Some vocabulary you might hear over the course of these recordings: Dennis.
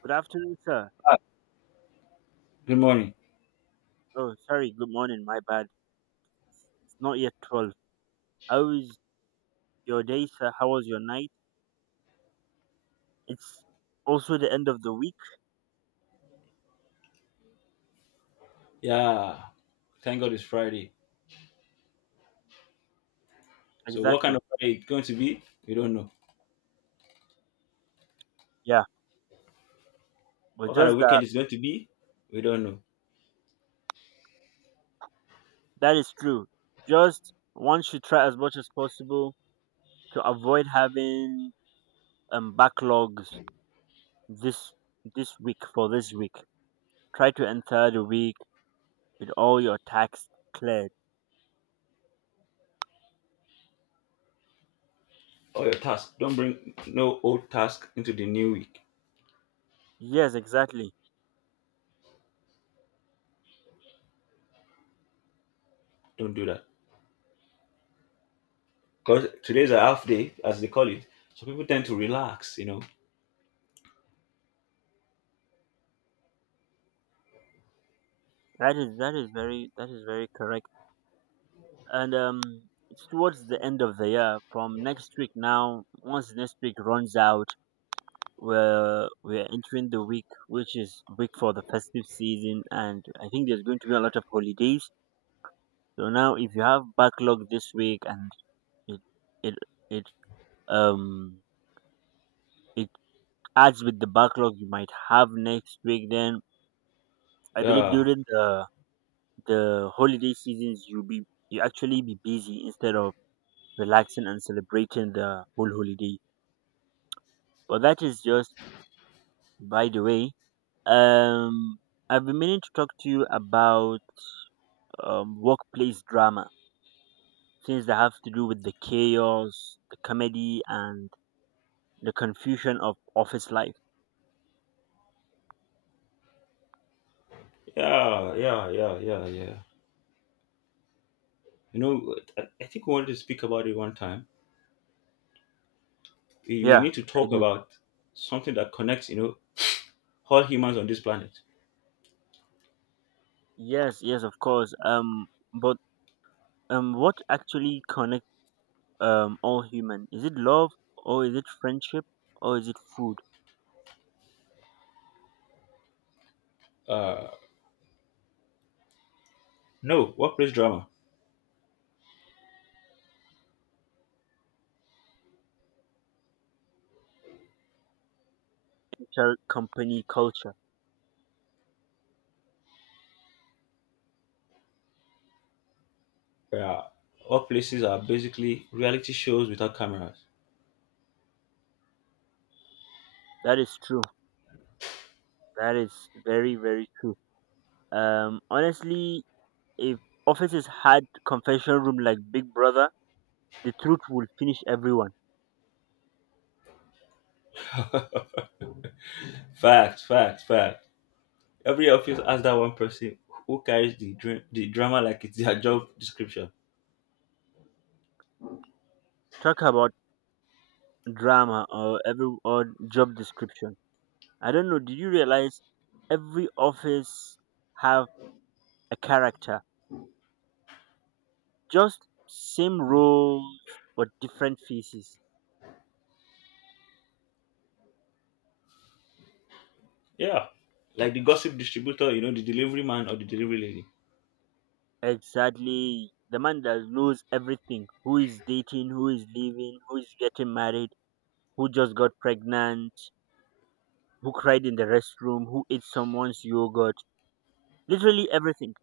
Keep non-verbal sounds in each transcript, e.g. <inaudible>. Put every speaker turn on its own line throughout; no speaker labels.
Good afternoon, sir.
Ah, good morning.
Oh, sorry. Good morning. My bad. It's not yet 12. How is your day, sir? How was your night? It's also the end of the week.
Yeah, thank God it's Friday. So, what kind
Exactly.
of Friday it's going to be? We don't know.
Yeah. But
What kind of
just that,
weekend it's going to be? We don't know.
that is true. Just one should try as much as possible to avoid having backlogs this this week for this week. Try to enter the week with all your tax cleared.
All your tasks. Don't bring no old task into the new week.
Yes, exactly.
Don't do that. Because today's a half day, as they call it. So people tend to relax, you know.
That is very correct. And it's towards the end of the year from next week. Now once next week runs out, we're entering the week which is week for the festive season, and I think there's going to be a lot of holidays. So now if you have backlog this week and it it it um it adds with the backlog you might have next week, then I believe
Yeah,
during the holiday seasons you be you actually be busy instead of relaxing and celebrating the whole holiday. But that is just by the way. Um, I've been meaning to talk to you about workplace drama, things that have to do with the chaos, the comedy, and the confusion of office life.
yeah, yeah, yeah, yeah, yeah. You know, I think we wanted to speak about it one time. We
Yeah,
need to
I
talk
did.
about something that connects, you know, all humans on this planet.
Yes, yes, of course. But What actually connect all human? Is it love, or is it friendship, or is it food,
Uh, no, workplace drama.
culture, company, culture?
Yeah. Workplaces are basically reality shows without cameras.
That is true. That is very, very true. Honestly, if offices had confession room like Big Brother, the truth would finish everyone.
<laughs> Fact, fact, fact. Every office has that one person who carries the drama like it's their job description.
Talk about drama or every or job description. I don't know. Did you realize every office have a character? Just same roles but different faces.
Yeah. Like the gossip distributor, you know, the delivery man or the delivery lady.
Exactly. The man that knows everything: who is dating, who is leaving, who is getting married, who just got pregnant, who cried in the restroom, who ate someone's yogurt. Literally everything.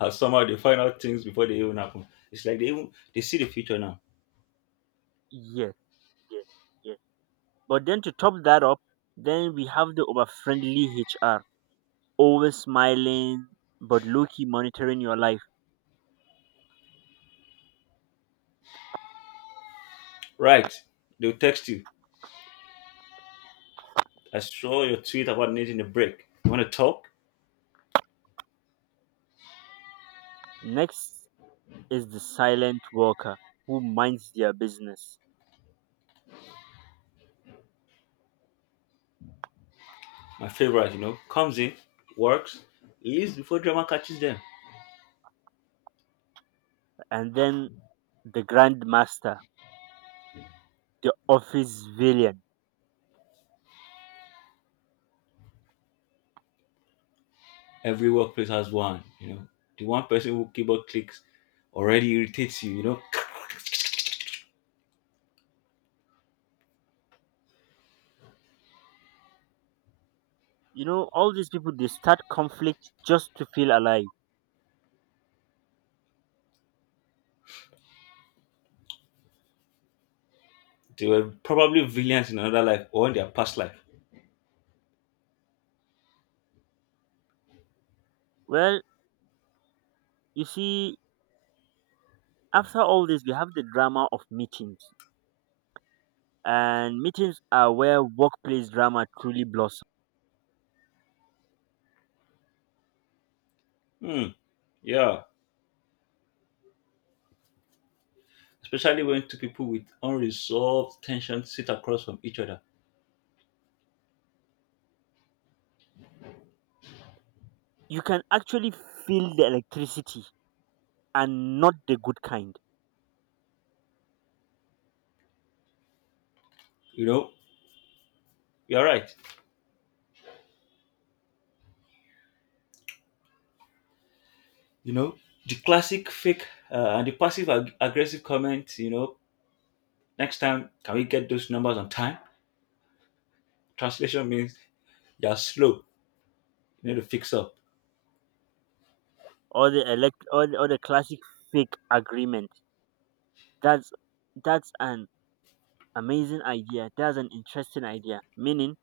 And somehow they find out things before they even happen. It's like they see the future now.
Yes, yes, yes. But then to top that up, then we have the over friendly HR, always smiling but low key monitoring your life.
Right. They'll text you. I saw your tweet about needing a break. You wanna talk?
Next is the silent worker who minds their business,
My favorite, you know, comes in, works, leaves before drama catches them.
and then the grandmaster, the office villain.
Every workplace has one. You know, the one person who keyboard clicks already irritates you. You know,
You know, all these people they start conflict just to feel alive.
<laughs> they were probably villains in another life or in their past life.
Well, you see, after all this, we have the drama of meetings, and meetings are where workplace drama truly blossoms.
Hmm. Yeah. Especially when two people with unresolved tension sit across from each other.
You can actually feel the electricity, and not the good kind.
You know, you're right. You know, the classic fake and the passive aggressive comment. You know, next time can we get those numbers on time? Translation means you're slow. You need to fix up.
Or the elect or the classic fake agreement. That's that's an amazing idea. That's an interesting idea, meaning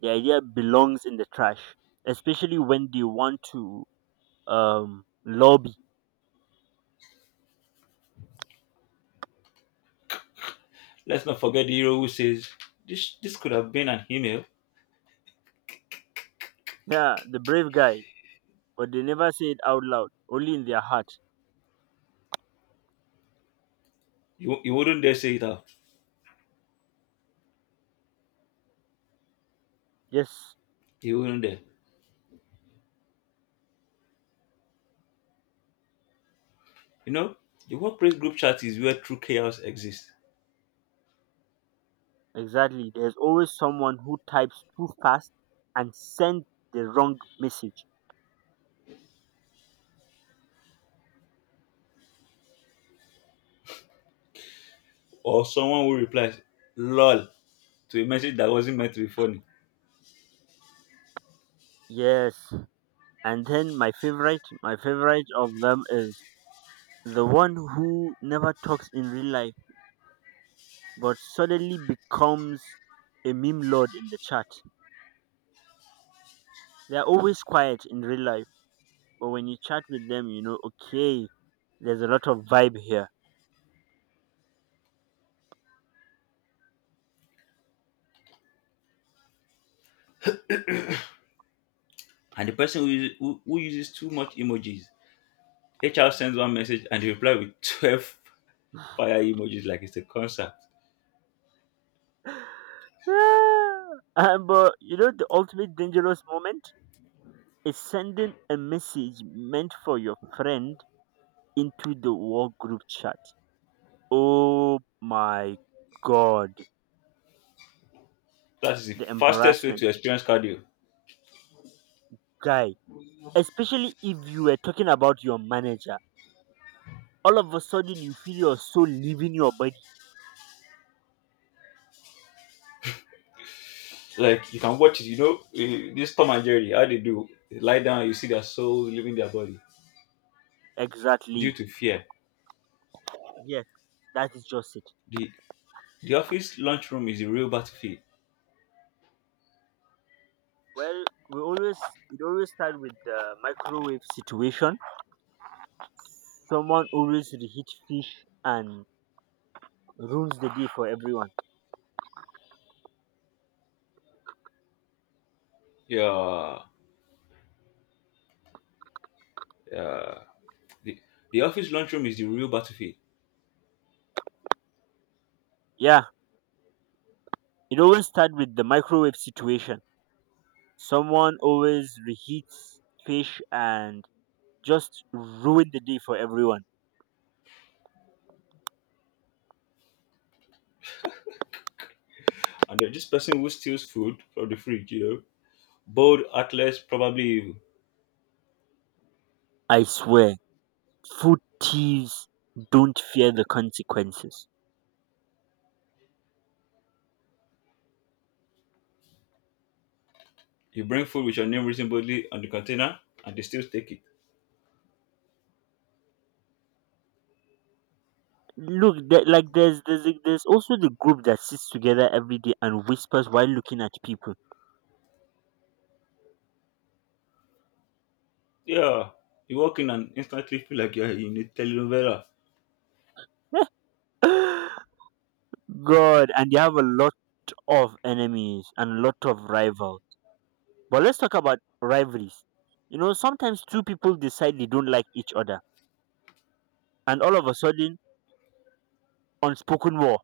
the idea belongs in the trash, especially when they want to lobby.
Let's not forget the hero who says this. This could have been an email.
Yeah, the brave guy, but they never say it out loud, only in their heart.
You wouldn't dare say it out.
Yes,
You wouldn't dare. You know, the workplace group chat is where true chaos exists.
exactly. There's always someone who types too fast and sends the wrong message.
Or someone who replies, lol, to a message that wasn't meant to be funny.
Yes. And then my favorite of them is the one who never talks in real life but suddenly becomes a meme lord in the chat. They're always quiet in real life, but when you chat with them, you know, okay, there's a lot of vibe here.
And the person who uses too much emojis, HR sends one message and they reply with 12 <laughs> fire emojis like it's a concert.
<laughs> And, but you know, the ultimate dangerous moment is sending a message meant for your friend into the war group chat. Oh my god,
That is the
the
fastest way
embarrassment.
to experience cardio.
Guy, especially if you were talking about your manager, all of a sudden you feel your soul leaving your body.
Like, you can watch it, you know, eh, this Tom and Jerry, how they do, they lie down, you see their souls leaving their body due
Exactly.
to fear.
Yes, that is just it.
The, the office lunchroom is the real battlefield.
Well, we always it always start with the microwave situation. Someone always reheat fish and ruins the day for everyone.
Yeah, yeah. The, the office lunchroom is the real battlefield.
Yeah, it always start with the microwave situation. Someone always reheats fish and just ruin the day for everyone.
And there's this person who steals food from the fridge, you know. Bold, heartless, probably evil.
I swear. Footies don't fear the consequences.
You bring food with your name written boldly on the container and they still take it.
Look, there's also the group that sits together every day and whispers while looking at people.
Yeah. You walk in and instantly feel like you're in a telenovela.
<laughs> God, and they have a lot of enemies and a lot of rivals. But let's talk about rivalries. You know, sometimes two people decide they don't like each other, and all of a sudden, unspoken war,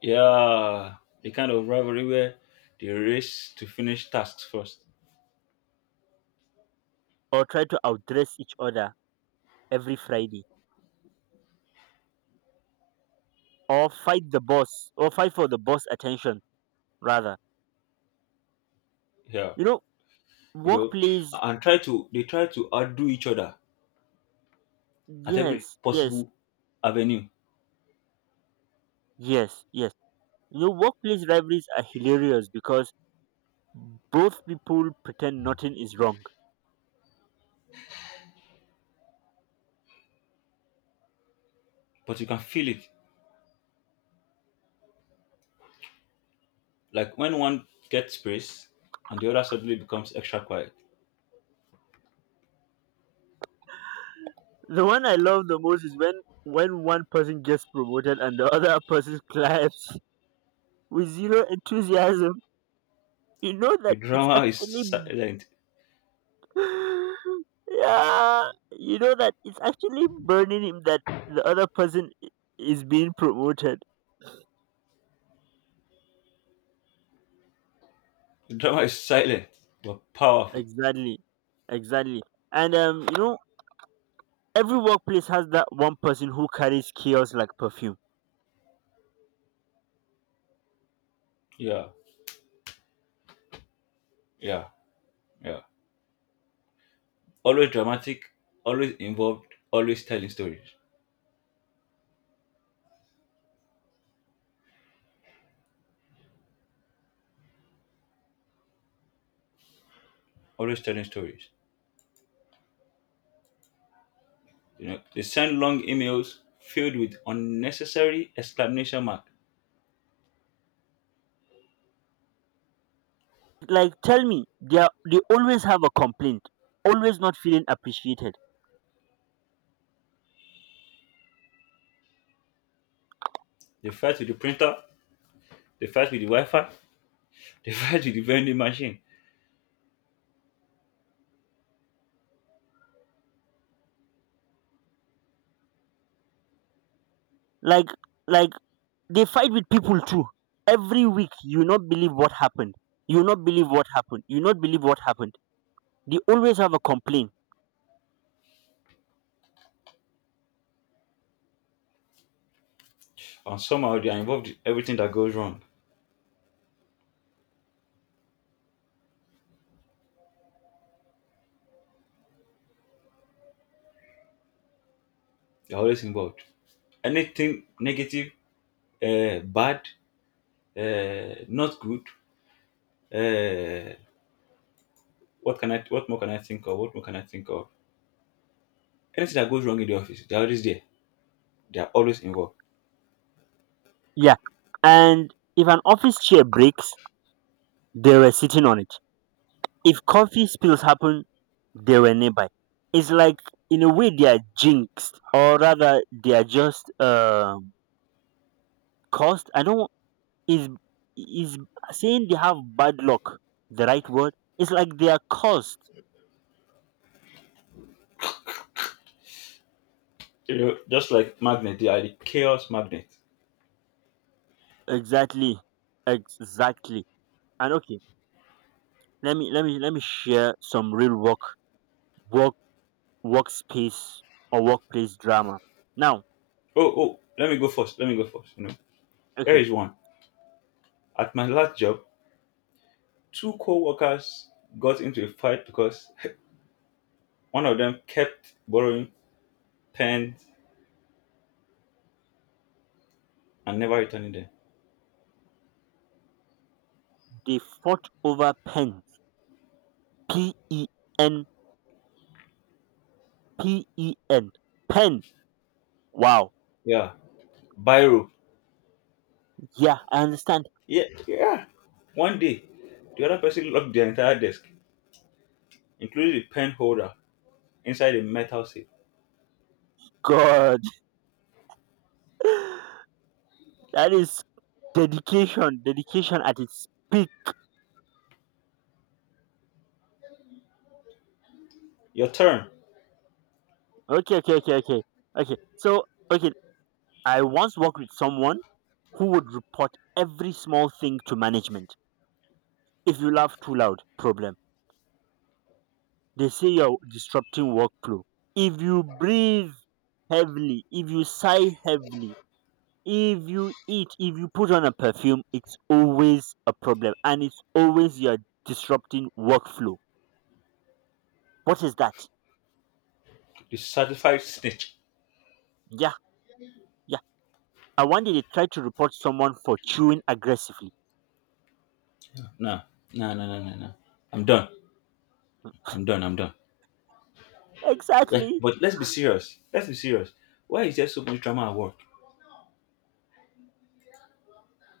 Yeah. The kind of rivalry where they race to finish tasks first.
or try to outdress each other every Friday, or fight the boss, or fight for the boss attention rather.
Yeah.
You know,
You know.
workplace.
And try to they try to outdo each other at every
Yes, yes,
possible avenue.
yes, yes. You know, workplace rivalries are hilarious because both people pretend nothing is wrong.
But you can feel it. Like when one gets praise and the other suddenly becomes extra quiet.
<laughs> The one I love the most is when one person gets promoted and the <laughs> other person claps <laughs> with zero enthusiasm. You know that
The
it's
drama is
actually
silent.
<laughs> <sighs> yeah, you know that it's actually burning him that the other person is being promoted.
The drama is silent but powerful.
Exactly, exactly. And you know, every workplace has that one person who carries chaos like perfume.
Yeah, yeah, yeah. Always dramatic, always involved, always telling stories. Always telling stories. You know, they send long emails filled with unnecessary exclamation mark.
Like, tell me, they are, they always have a complaint, always not feeling appreciated.
They fight with the printer, they fight with the Wi-Fi, they <laughs> fight with the vending machine.
Like, like they fight with people too. Every week, you not believe what happened. You not believe what happened. You not believe what happened. They always have a complaint.
And somehow they are involved in everything that goes wrong. They're always involved. Anything negative, bad, not good. Uh, what can I? What more can I think of? What more can I think of? Anything that goes wrong in the office, they're always there. They are always involved.
Yeah, and if an office chair breaks, they were sitting on it. If coffee spills happen, they were nearby. It's like in a way they are jinxed, or rather they are just cursed. I don't is is saying they have bad luck the right word? It's like they are cursed.
You know, just like magnet, they are the chaos magnet.
Exactly, exactly. And okay, let me share some real work workspace or workplace drama. Now,
Oh, oh, let me go first. Let me go first. You know, here
okay,
is one. At my last job, two co-workers got into a fight because <laughs> one of them kept borrowing pens and never returning them.
they fought over pens. P E N P E N pen. Wow.
Yeah, biro.
Yeah, I understand.
Yeah, yeah. One day, the other person locked their entire desk, including the pen holder, inside a metal safe.
God, <laughs> that is dedication. Dedication at its peak.
Your turn,
Okay, okay, okay, okay. Okay. Okay, I once worked with someone who would report every small thing to management. If you laugh too loud, problem. They say you're disrupting workflow. If you breathe heavily, if you sigh heavily, if you eat, if you put on a perfume, it's always a problem and it's always you're disrupting workflow. What is that?
you certified snitch.
Yeah, yeah. And one day they tried to report someone for chewing aggressively.
No, no, no, no, no, no. I'm done. I'm done. I'm done. Like,
Exactly.
but let's be serious. Let's be serious. Why is there so much drama at work?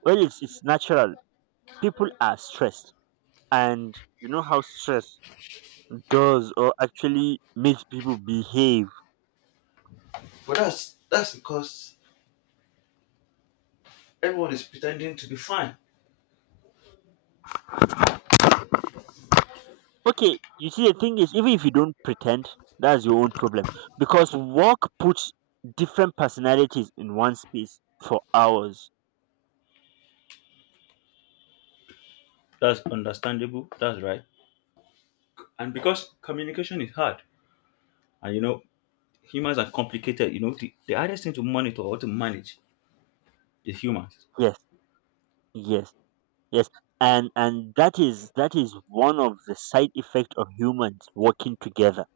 Well, it's natural. People are stressed. And you know how stress does or actually makes people behave.
But that's because everyone is pretending to be fine.
Okay, you see, the thing is, even if you don't pretend, that's your own problem. Because work puts different personalities in one space for hours.
That's understandable. That's right. And because communication is hard, and you know humans are complicated. You know the hardest thing to monitor or to manage is humans.
Yes, yes, yes. And that is one of the side effects of humans working together.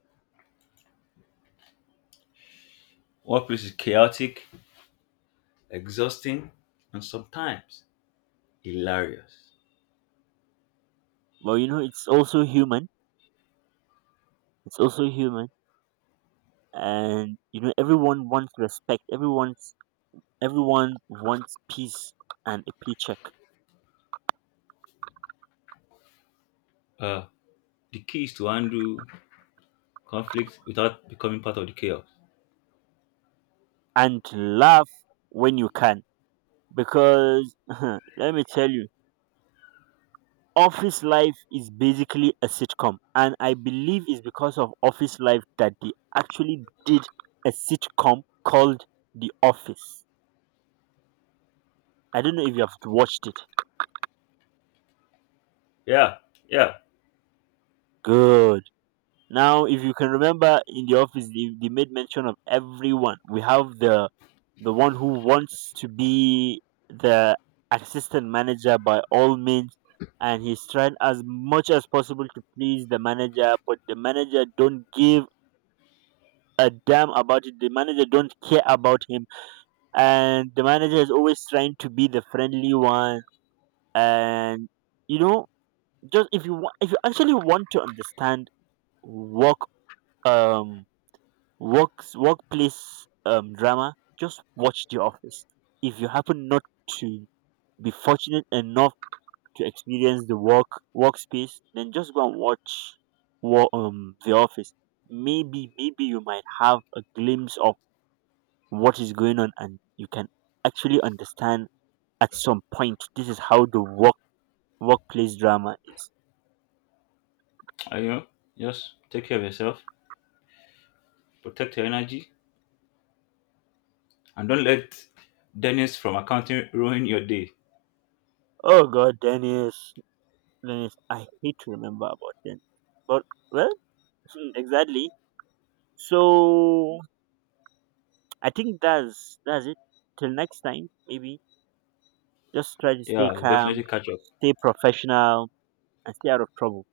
Workplace is chaotic, exhausting, and sometimes hilarious.
Well, you know, it's also human. It's also human, and you know, everyone wants respect. Everyone wants peace and a paycheck,
Uh, the key is to handle conflict without becoming part of the chaos.
and to laugh when you can. Because <laughs> let me tell you, office life is basically a sitcom, and I believe it's because of office life that they actually did a sitcom called The Office. I don't know if you have watched it.
Yeah, yeah.
Good. Now, if you can remember in the office, they made mention of everyone. We have the one who wants to be the assistant manager by all means, and he's trying as much as possible to please the manager, but the manager don't give a damn about it. The manager don't care about him, and the manager is always trying to be the friendly one. And you know, just if you want, if you actually want to understand work um workplace drama, just watch The Office. If you happen not to be fortunate enough to experience the workspace, then just go and watch The Office. Maybe maybe you might have a glimpse of what is going on, and you can actually understand at some point. This is how the workplace drama is.
And, you know, just take care of yourself, protect your energy, and don't let Dennis from accounting ruin your day.
Oh God, Dennis, Dennis, I hate to remember about Dennis, but well, <laughs> exactly. So I think that's it. Till next time, maybe just try to stay
Yeah, we'll
calm,
definitely catch up.
stay professional, and stay out of trouble.